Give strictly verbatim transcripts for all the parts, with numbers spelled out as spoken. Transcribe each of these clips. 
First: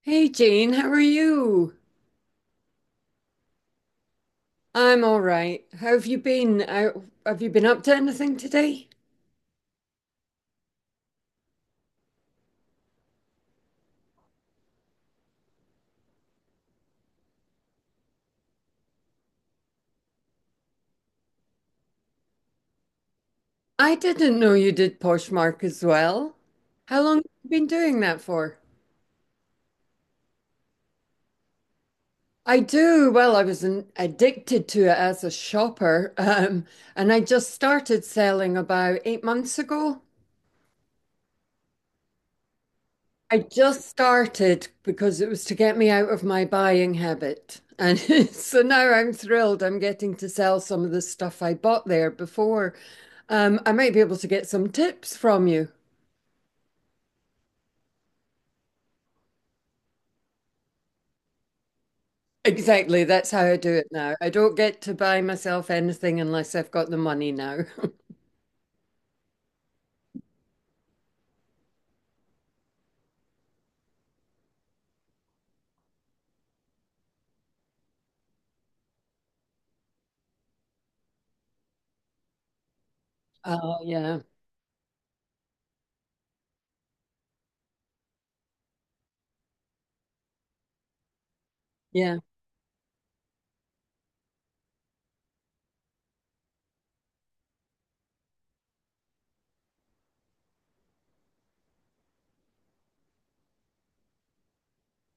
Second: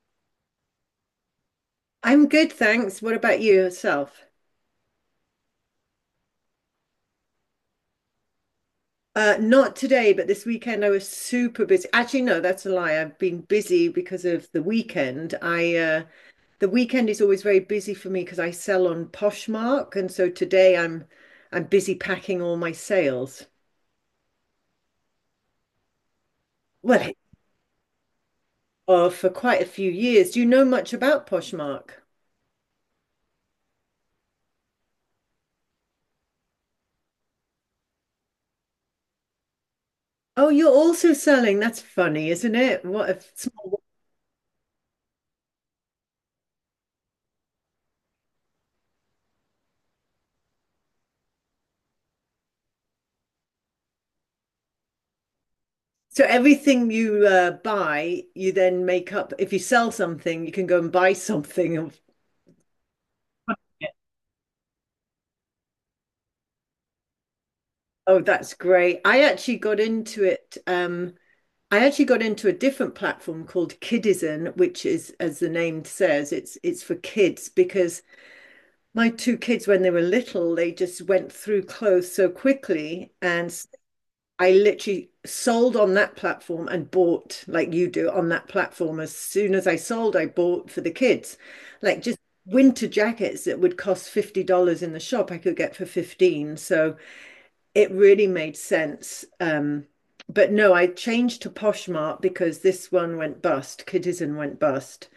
Hey Jane, how are you? I'm good, thanks. What about you yourself? I'm all right. How have you been? How, have you been up to anything today? Uh, not today, but this weekend I was super busy. Actually, no, that's a lie. I've been busy because of the weekend. I uh, The weekend is always very busy for me because I sell on Poshmark, and so today I'm I'm busy packing all my sales. I didn't know you did Poshmark as well. How Well, long have you been doing that for? oh, for quite a few years. Do you know much about Poshmark? I do. Well, I was an, addicted to it as a shopper, um, and I just started selling about eight months ago. Oh, you're also selling. That's funny, isn't it? What a. I just started because it was to get me out of my buying habit. And so now I'm thrilled I'm getting to sell some of the stuff I bought there before. Um, I might be able to get some tips from you. So everything you uh, buy, you then make up. If you sell something, you can go and buy something. Of- Exactly, that's how I do it now. I don't get to buy myself anything unless I've got the money now. oh, that's great. I actually got into it. Um, I actually got into a different platform called Kidizen, which is, as the name says, it's it's for kids because my two kids, when they were little, they just went through clothes so quickly. And Oh, yeah. I literally sold on that platform and bought like you do on that platform. As soon as I sold, I bought for the kids, like just Yeah. winter jackets that would cost fifty dollars in the shop, I could get for fifteen. So it really made sense. Um, but no, I changed to Poshmark because this one went bust. Kidizen went bust.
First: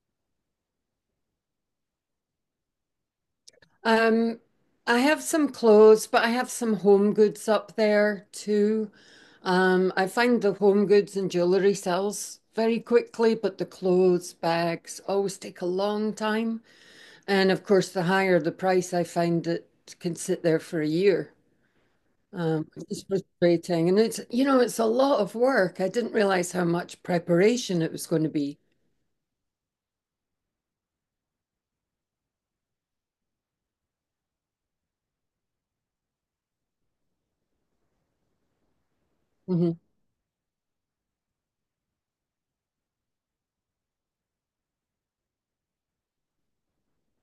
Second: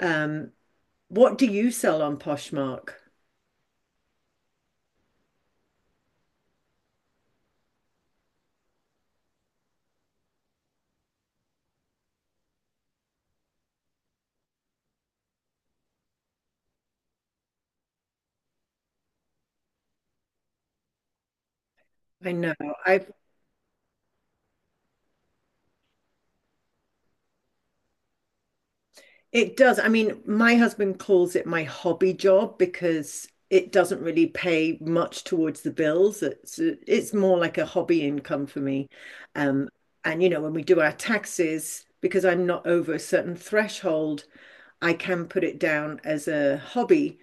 Um, what do you sell on Poshmark? Um, I have some clothes, but I have some home goods up there too. Um, I find the home goods and jewelry sells very quickly, but the clothes, bags always take a long time. And of course, the higher the price, I find it can sit there for a year. I know. Um, it's I've frustrating. And it's, you know, it's a lot of work. I didn't realize how much preparation it was going to be. it does. I mean, my husband calls it my hobby job because it doesn't really pay much towards the bills. It's it's more like a hobby income for me. Um, Mhm. and you know, when we do our taxes, because I'm not over a certain threshold, I can put it down as a hobby.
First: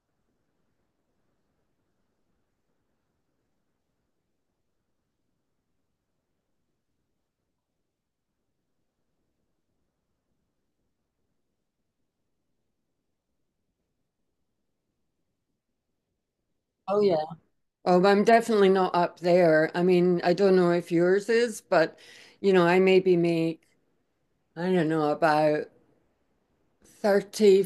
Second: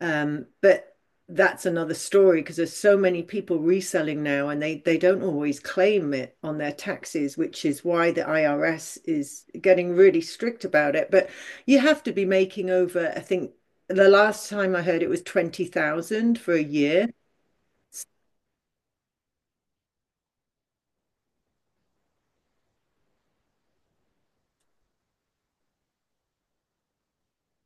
Um, but that's another story because there's so many people reselling now and they, they don't always claim it on their taxes, which is why the I R S is getting really strict about it. But you have to be making over, I think the last time I heard it was twenty thousand for a Oh, year. yeah. Oh, I'm definitely not up there. I mean, I don't know if yours is, but you know, I maybe make, I don't know, about thirty,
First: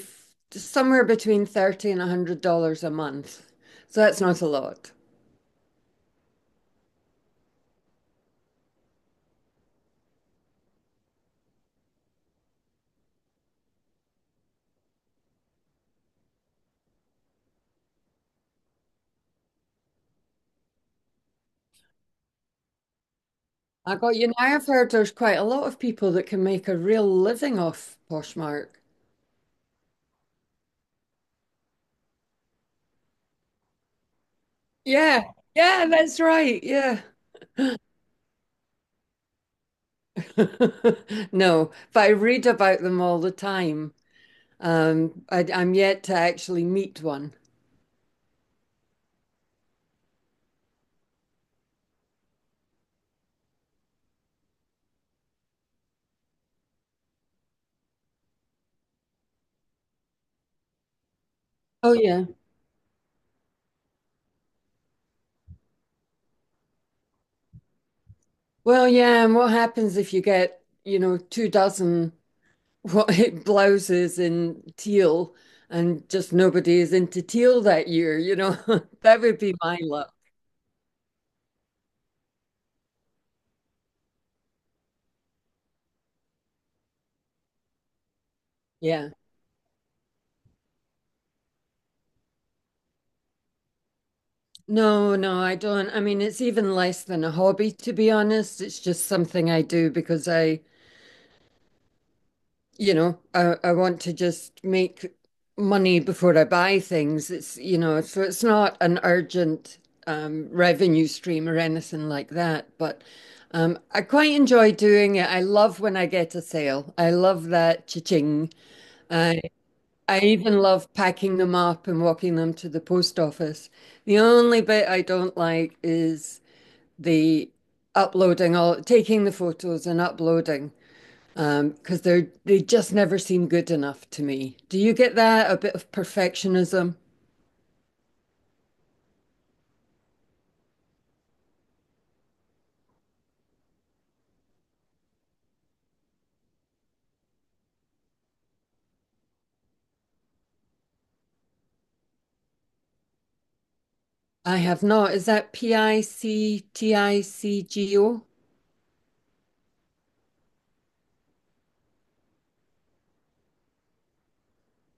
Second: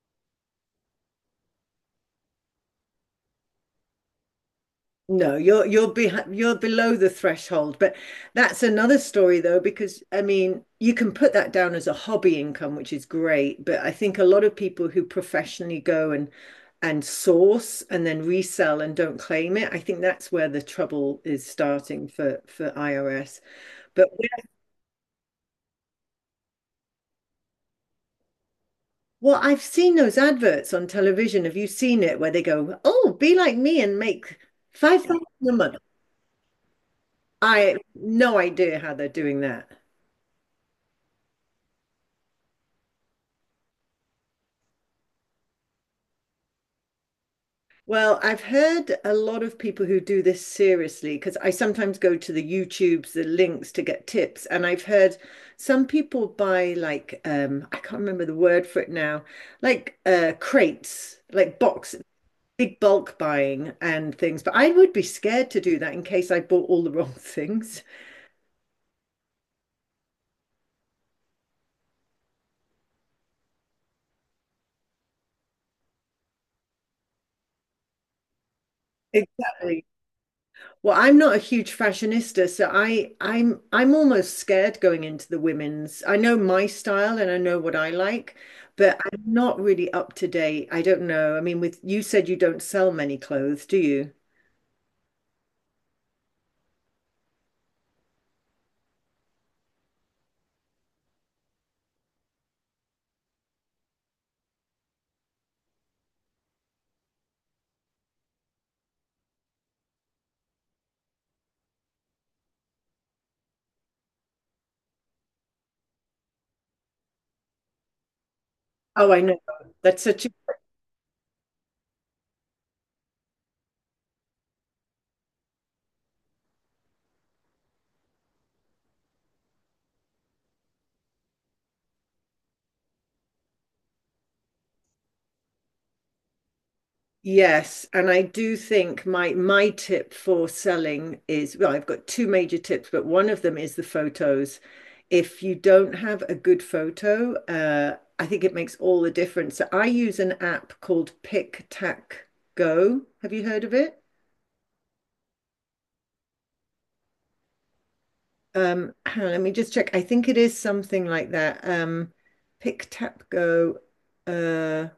somewhere between thirty and one hundred dollars a month. So that's not a lot. No, you're you're behind, you're below the threshold, but that's another story though, because I mean, you can put that down as a hobby income, which is great, but I think a lot of people who professionally go and and source and then resell and don't claim it, I think that's where the trouble is starting for for I R S. I But got you. Now I've heard there's quite a lot of people that can make a real living off Poshmark. well, I've seen those adverts on television. Have you seen it where they go, "Oh, be like me and make Yeah, five thousand a month." yeah, that's right. Yeah. I have no idea how they're doing that. No, but I read about them all the time. Um, I, I'm yet to actually meet one. Well, I've heard a lot of people who do this seriously because I sometimes go to the YouTubes, the links to get tips. And I've heard some people buy like um, I can't remember the word for it now, like uh, crates, like Oh, box, yeah. big bulk buying and things. But I would be scared to do that in case I bought all the wrong things. Well, yeah, and what happens if you get, you know, two dozen white blouses in teal and just nobody is into teal that year, you know? That would be my Exactly. luck. Well, I'm not a huge fashionista, so I I'm I'm almost scared going into the women's. I know my style and I know what I like, but Yeah. I'm not really up to date. I don't know. I mean, with you said you don't sell many clothes, do you? No, no, I don't. I mean, it's even less than a hobby, to be honest. It's just something I do because I you know, I, I want to just make money before I buy things. It's, you know, so it's not an urgent um, revenue stream or anything like that. But um, I quite enjoy doing it. I love when I get a sale. I love that cha-ching. Oh, I know. I That's I such. even love packing them up and walking them to the post office. The only bit I don't like is the uploading all taking the photos and uploading. Um, because they're they just never seem good enough to me. Do you get that? A bit of perfectionism? Yes, and I do think my my tip for selling is well, I've got two major tips, but one of them is the photos. If you don't have a good photo, uh, I think it makes all the difference. So I use an app called Pick Tack Go. Have you heard of it? I have not. Is that P I C T I C G O? Um, hang on, let me just check. I think it is something like that. Um, Pick Tap Go. Uh,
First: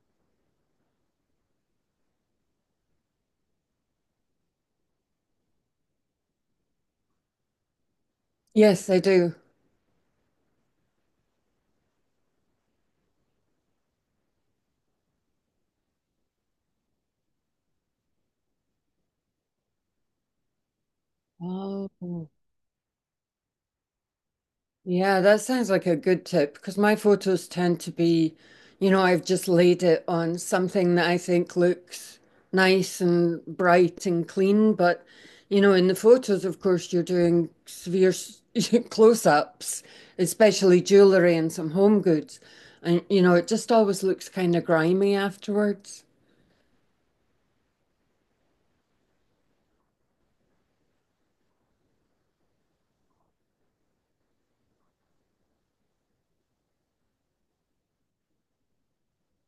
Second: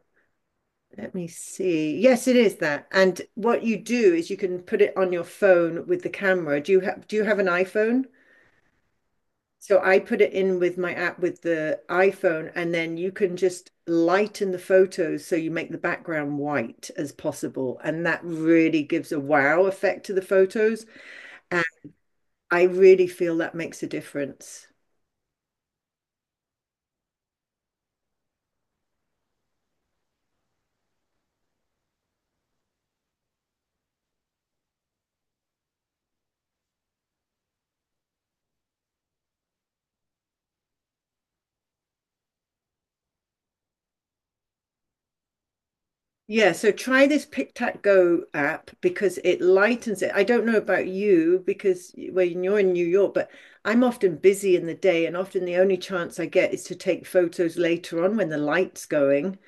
Let me see. Yes, it is that. And what you do is you can put it on your phone with the camera. Do you have do you have an iPhone? Yes, I do. So I put it in with my app with the iPhone, and then you can just lighten the photos so you make the background white as possible. And that really gives a wow effect to the photos. And Oh. I really feel that makes a difference. Yeah, that sounds like a good tip because my photos tend to be, you know, I've just laid it on something that I think looks nice and bright and clean. But, you know, in the photos, of course, you're doing severe s- close-ups, especially jewelry and some home goods. And, you know, it just always looks kind of grimy afterwards. Yeah, so try this PicTac Go app because it lightens it. I don't know about you because when you're in New York, but I'm often busy in the day, and often the only chance I get is to take photos later on when the light's going.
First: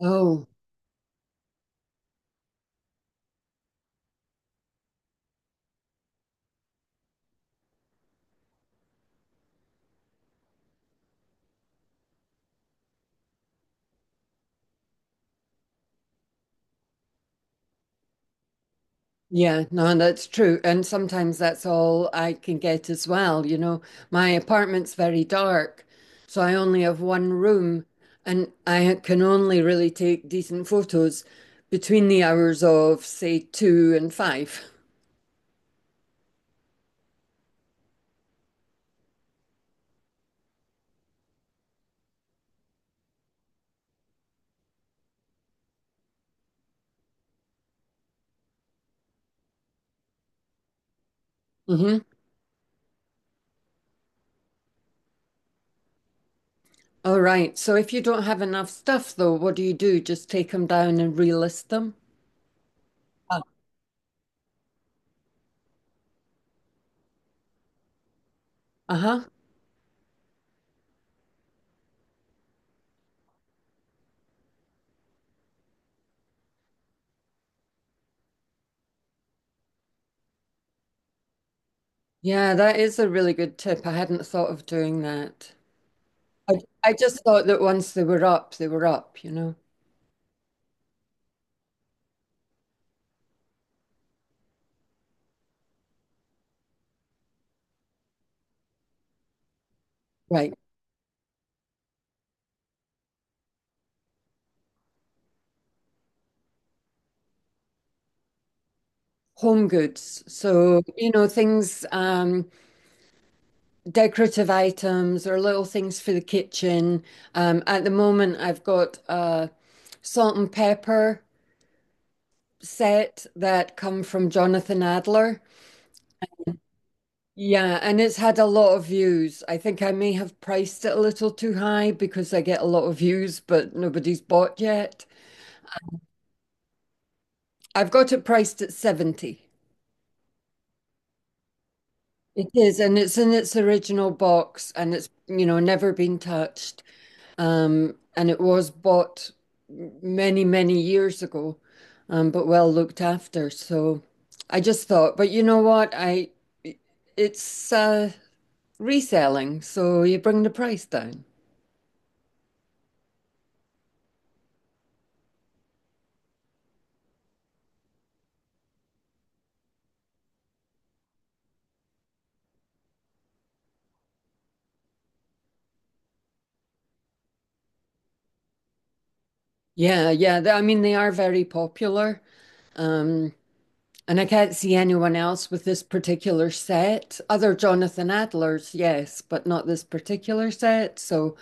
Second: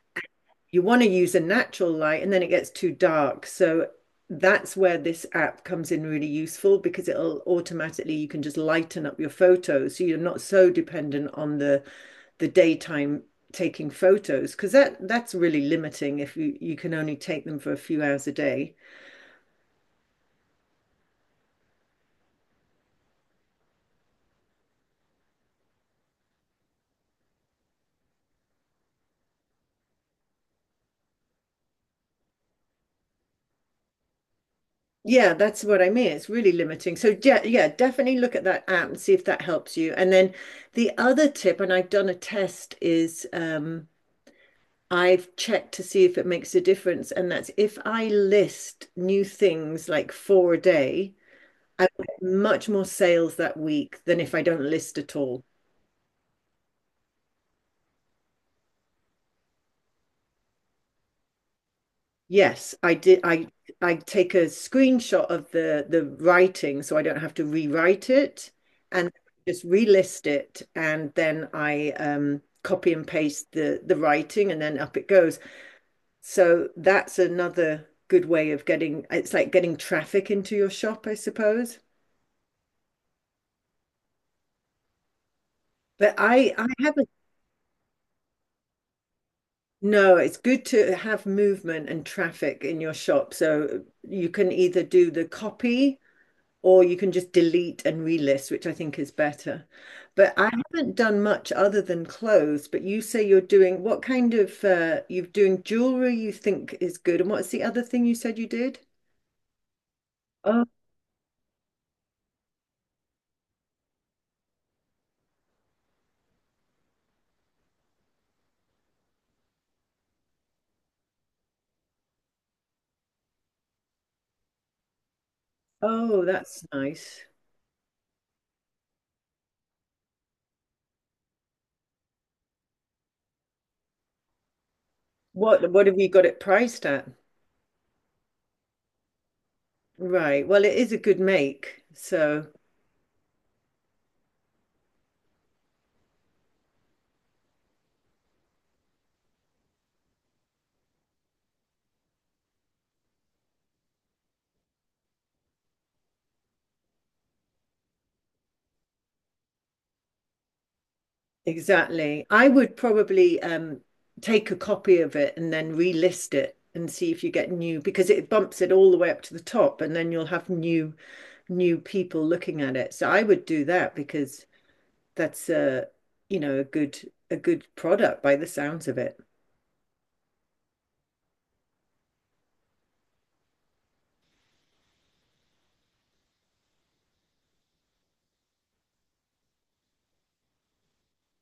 Oh. You want to use a natural light and then it gets too dark. So that's where this app comes in really useful because it'll automatically you can just lighten up your photos so you're not so dependent on the the daytime taking photos because that that's really limiting if you you can only take them for a few hours a day. Yeah, no, that's true. And sometimes that's all I can get as well. You know, my apartment's very dark, so I only have one room and I can only really take decent photos between the hours of, say, two and five. Yeah, that's what I mean. It's really limiting. So yeah, yeah, definitely look at that app and see if that helps you. And then the other tip, and I've done a test, is um, I've checked to see if it makes a difference, and that's if I list new things like four a day, I Mm-hmm. get much more sales that week than if I don't list at all. All right. So if you don't have enough stuff, though, what do you do? Just take them down and relist them? Yes, I did. Ah. I I take a screenshot of the the writing so I don't have to rewrite it and Uh-huh. just relist it and then I um copy and paste the the writing and then up it goes. So that's another good way of getting it's like getting traffic into your shop, I suppose. Yeah, that is a really good tip. I hadn't thought of doing that. But I I, I I haven't just thought that once they were up, they were up, you know? no, it's good to have movement and traffic in your shop. So you can either do the copy. Or you can just delete and relist, which I think is better. But I Right. haven't done much other than clothes. But you say you're doing what kind of uh, you're doing jewelry you think is good, and what's the other thing you said you did? Home goods. Oh, So, you know, things, um, decorative items or little things for the kitchen. Um, at the moment, I've got a salt and pepper set that come from Jonathan Adler. oh, that's nice. Yeah, and it's had a lot of views. I think I may have priced it a little too high because I get a lot of views, but nobody's bought yet. What what have you got it priced at? I've got it priced at seventy. Right. Well, it is a good make. It So is, and it's in its original box and it's, you know, never been touched. Um, and it was bought many, many years ago, um, but well looked after. So I just thought, but you know what? I it's uh, reselling, so you bring the price down. exactly. I would probably um take a copy of it and then relist it and see if you get new because it bumps it all the way up to the top and then you'll have new new people looking at it. So I would do that because that's a, you know, a good a good product by the sounds of it. Yeah, yeah. th- I mean, they are very popular. Um, and I can't see anyone else with this particular set, other Jonathan Adlers, yes, but not this particular set. So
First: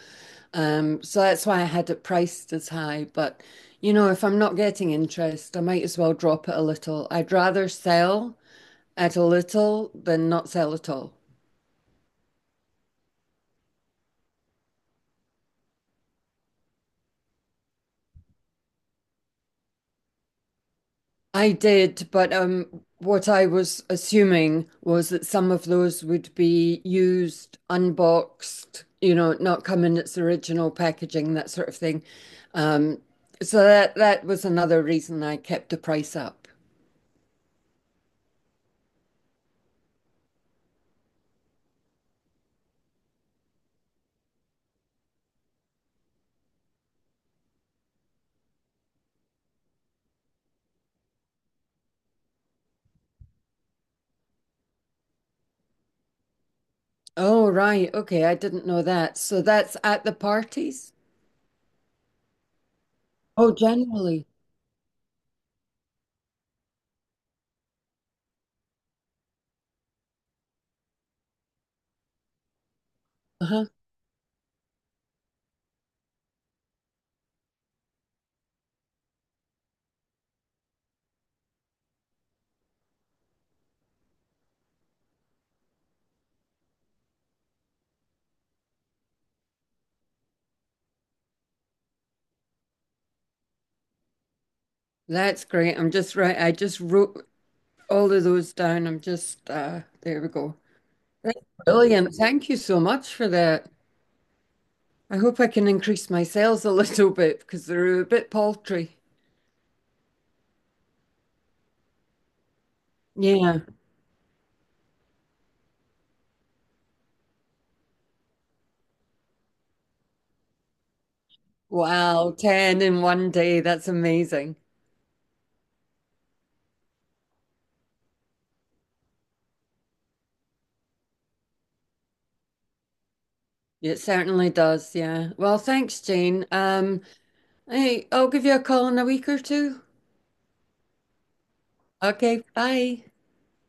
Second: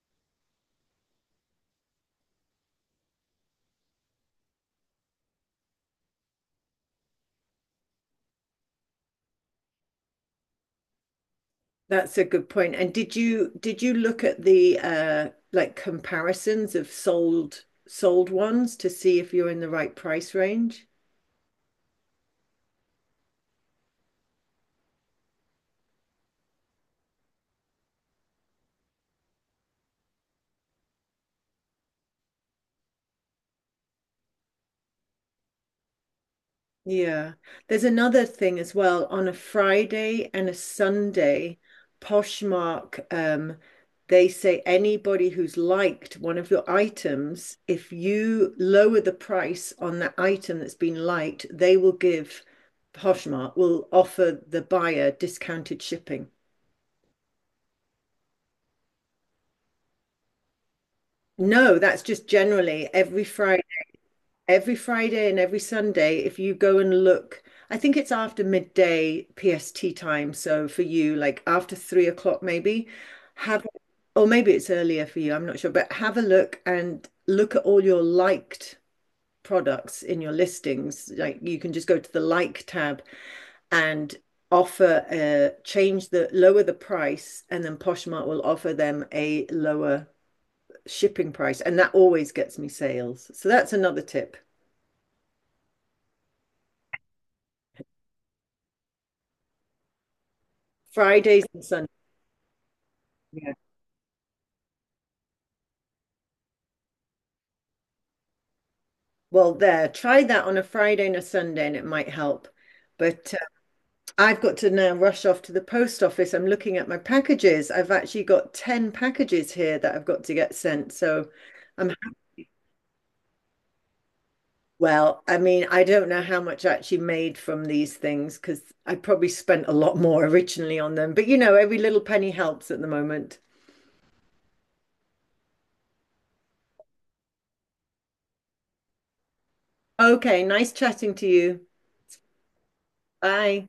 Um, so that's why I had it priced as high. But you know, if I'm not getting interest, I might as well drop it a little. I'd rather sell at a little than not sell at all. That's a good point. And did you did you look at the uh like comparisons of sold sold ones to see if you're in the right price range? I did, but um, what I was assuming was that some of those would be used, unboxed, you know, not come in its original packaging, that sort of thing. Um, so that that was another reason I kept the price up. Yeah. There's another thing as well. On a Friday and a Sunday, Poshmark, um, they say anybody who's liked one of your items, if you lower the price on that item that's been liked, they will give Poshmark will offer the buyer discounted shipping. Oh, right. Okay, I didn't know that. So that's at the parties? No, that's just generally every Oh, Friday. generally. Every Friday and every Sunday, if you go and look, I think it's after midday P S T time. So for you, like after three o'clock, maybe have, Uh-huh. or maybe it's earlier for you, I'm not sure, but have a look and look at all your liked products in your listings. Like you can just go to the like tab and offer a change the lower the price, and then Poshmark will offer them a lower shipping price. And that always gets me sales. So that's another tip. That's great. I'm just right. I just wrote all of those down. I'm just uh there we go. That's Fridays and Sundays. brilliant. Thank you so much for Yeah. that. I hope I can increase my sales a little bit because they're a bit paltry. Well, there, try that on a Friday and a Sunday, and it might help. But uh, Yeah. I've got to now rush off to the post office. I'm looking at my packages. I've actually got ten packages here that I've got to get sent. So I'm, Wow, ten in one day. That's amazing. well, I mean, I don't know how much I actually made from these things because I probably spent a lot more originally on them. But you know, every little penny helps at the moment. It certainly does. Yeah. Well, thanks, Jane. Um, hey, I'll give you a call in a week or two. Okay, nice chatting to you. Okay, bye. Bye.